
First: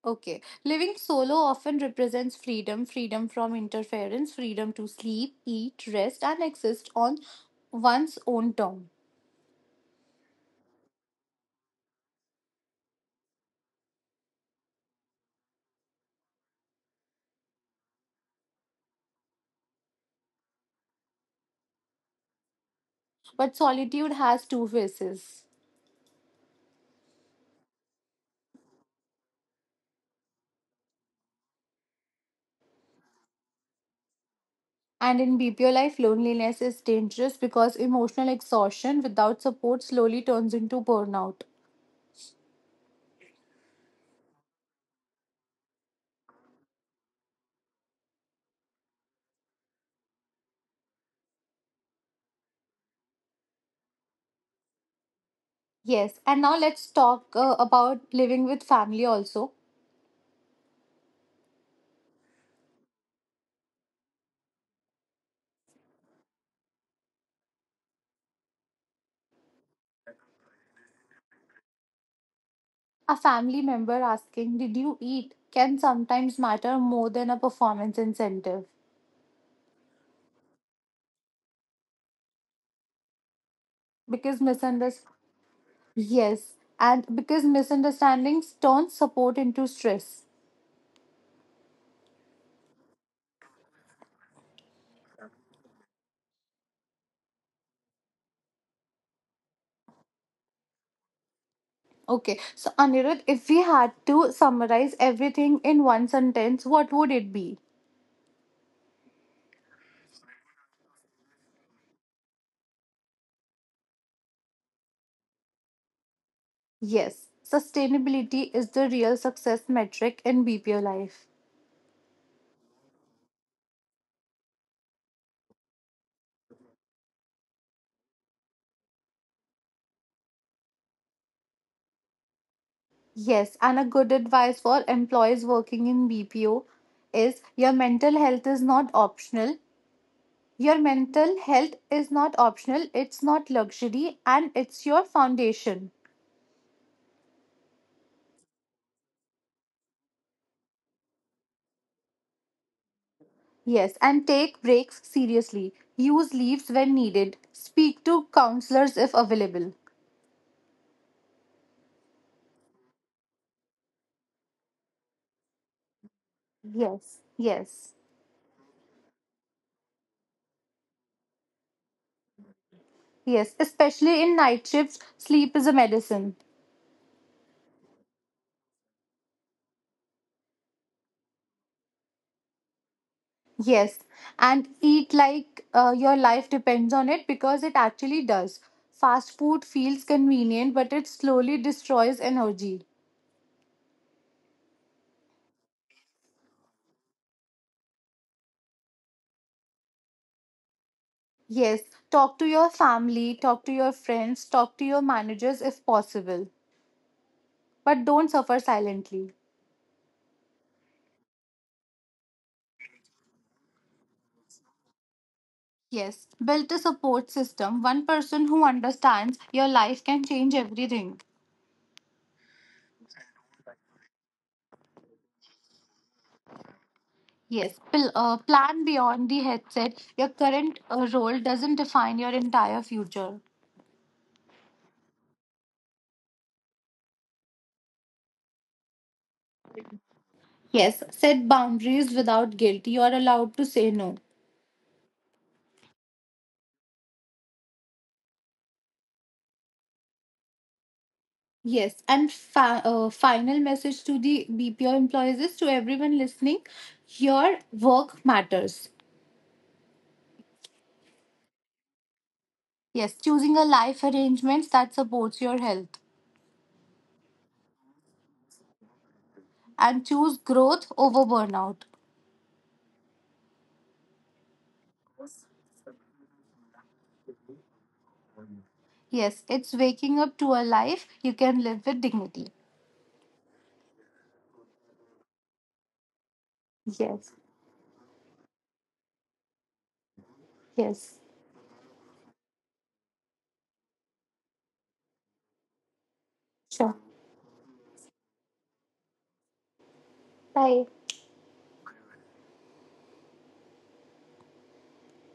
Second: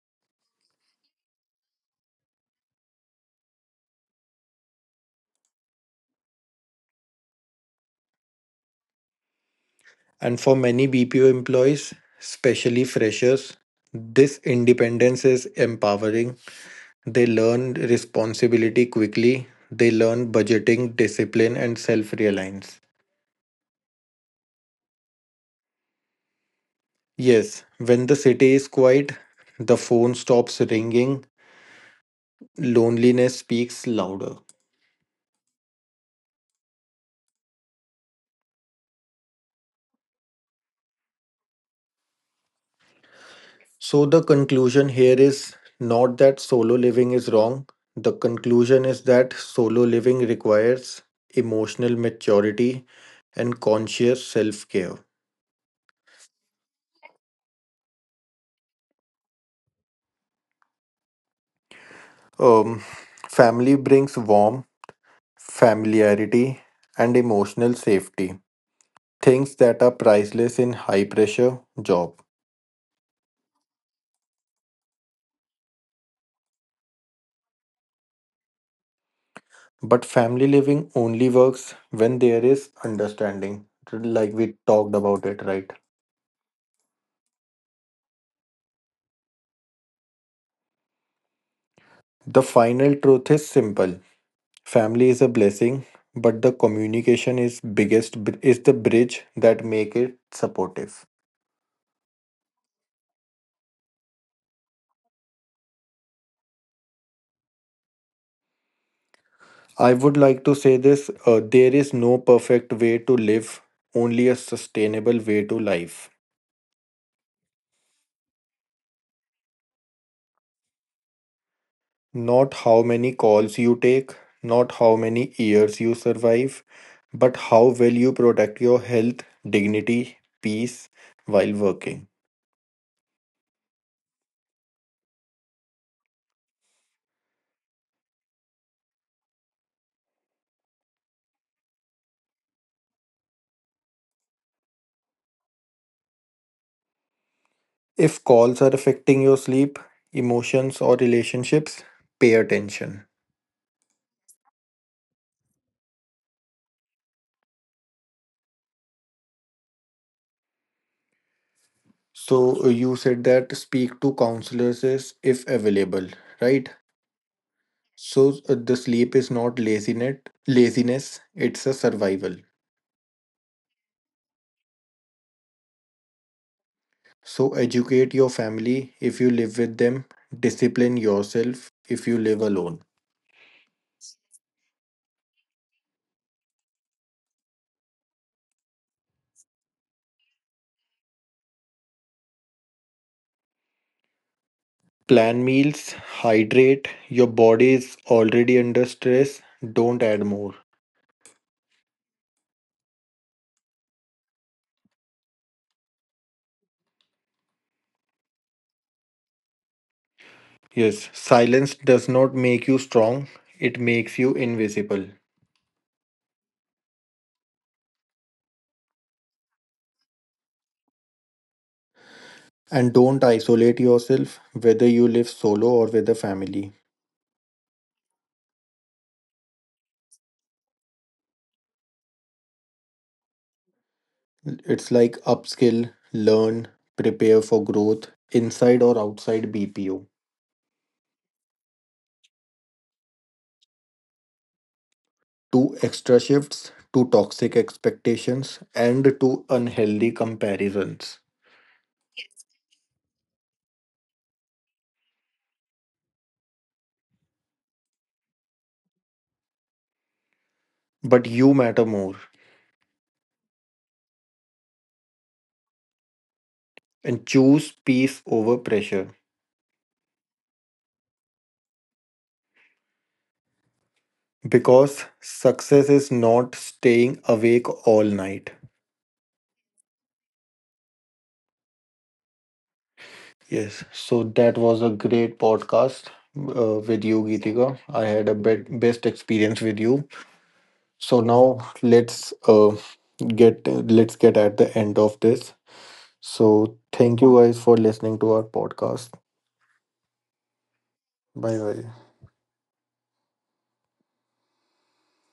[SPEAKER 2] Okay, living solo often represents freedom freedom from interference, freedom to sleep, eat, rest, and exist on one's own term.
[SPEAKER 1] And for many B P O employees, especially freshers, this independence is empowering. They learn responsibility quickly, they learn budgeting, discipline, and self reliance.
[SPEAKER 2] But solitude has two faces.
[SPEAKER 1] Yes, when the city is quiet, the phone stops ringing, loneliness speaks louder.
[SPEAKER 2] And in B P O life, loneliness is dangerous because emotional exhaustion without support slowly turns into burnout.
[SPEAKER 1] So, the conclusion here is not that solo living is wrong, the conclusion is that solo living requires emotional maturity and conscious self care.
[SPEAKER 2] Yes, and now let's talk uh, about living with family also.
[SPEAKER 1] Um, family brings warmth, familiarity, and emotional safety, things that are priceless in high pressure job.
[SPEAKER 2] A family member asking, "Did you eat?" can sometimes matter more than a performance incentive
[SPEAKER 1] But family living only works when there is understanding, like
[SPEAKER 2] because
[SPEAKER 1] we talked
[SPEAKER 2] misunderstandings,
[SPEAKER 1] about it, right?
[SPEAKER 2] yes, and because misunderstandings turn support into stress.
[SPEAKER 1] The final truth is simple. Family is a blessing, but the communication is biggest is the bridge that make it supportive.
[SPEAKER 2] Okay, so Anirudh, if we had to summarize everything in one sentence, what would it be?
[SPEAKER 1] I would like to say this uh, there is no perfect way to live, only a sustainable way to life.
[SPEAKER 2] Yes, sustainability is the real success metric in B P O life.
[SPEAKER 1] Not how many calls you take, not how many years you survive, but how well you protect your health, dignity, peace while working.
[SPEAKER 2] Yes, and a good advice for employees working in B P O is your mental health is not optional. Your mental health is not optional, it's not luxury, and it's your foundation.
[SPEAKER 1] If calls are affecting your sleep, emotions, or relationships, pay attention.
[SPEAKER 2] Yes, and take breaks seriously. Use leaves when needed. Speak to counselors if available.
[SPEAKER 1] So, uh, you said that speak to counselors is if available, right?
[SPEAKER 2] Yes, yes,
[SPEAKER 1] So uh, the sleep is not laziness, laziness, it's a survival.
[SPEAKER 2] yes. Especially in night shifts, sleep is a medicine.
[SPEAKER 1] So educate your family if you live with them, discipline yourself if you live alone.
[SPEAKER 2] Yes, and eat like uh, your life depends on it because it actually does. Fast food feels convenient, but it slowly destroys energy.
[SPEAKER 1] Plan meals, hydrate, your body is already under stress, don't add more.
[SPEAKER 2] Yes, talk to your family, talk to your friends, talk to your managers if possible, but don't suffer silently.
[SPEAKER 1] Yes, silence does not make you strong, it makes you invisible.
[SPEAKER 2] Yes, build a support system. One person who understands your life can change everything.
[SPEAKER 1] And don't isolate yourself whether you live solo or with a family.
[SPEAKER 2] Yes, pl- uh, plan beyond the headset. Your current uh, role doesn't define your entire future.
[SPEAKER 1] It's like upskill, learn, prepare for growth inside or outside B P O.
[SPEAKER 2] Yes, set boundaries without guilt. You are allowed to say no.
[SPEAKER 1] Two extra shifts, two toxic expectations, and two unhealthy comparisons.
[SPEAKER 2] Yes, and fa- uh, final message to the B P O employees is to everyone listening your work matters.
[SPEAKER 1] But you matter more
[SPEAKER 2] Yes, choosing a life arrangements that supports your health
[SPEAKER 1] and choose peace over pressure
[SPEAKER 2] and choose growth over burnout.
[SPEAKER 1] because success is not staying awake all night.
[SPEAKER 2] Yes, it's waking up to a life you can live with dignity.
[SPEAKER 1] Yes, so that was a great podcast uh, with you,
[SPEAKER 2] Yes,
[SPEAKER 1] Geetika. I had a bet- best experience with you.
[SPEAKER 2] yes.
[SPEAKER 1] So now let's uh, get let's get at the end of this. So
[SPEAKER 2] Sure.
[SPEAKER 1] thank you guys for listening to our podcast.
[SPEAKER 2] Bye.
[SPEAKER 1] Bye bye.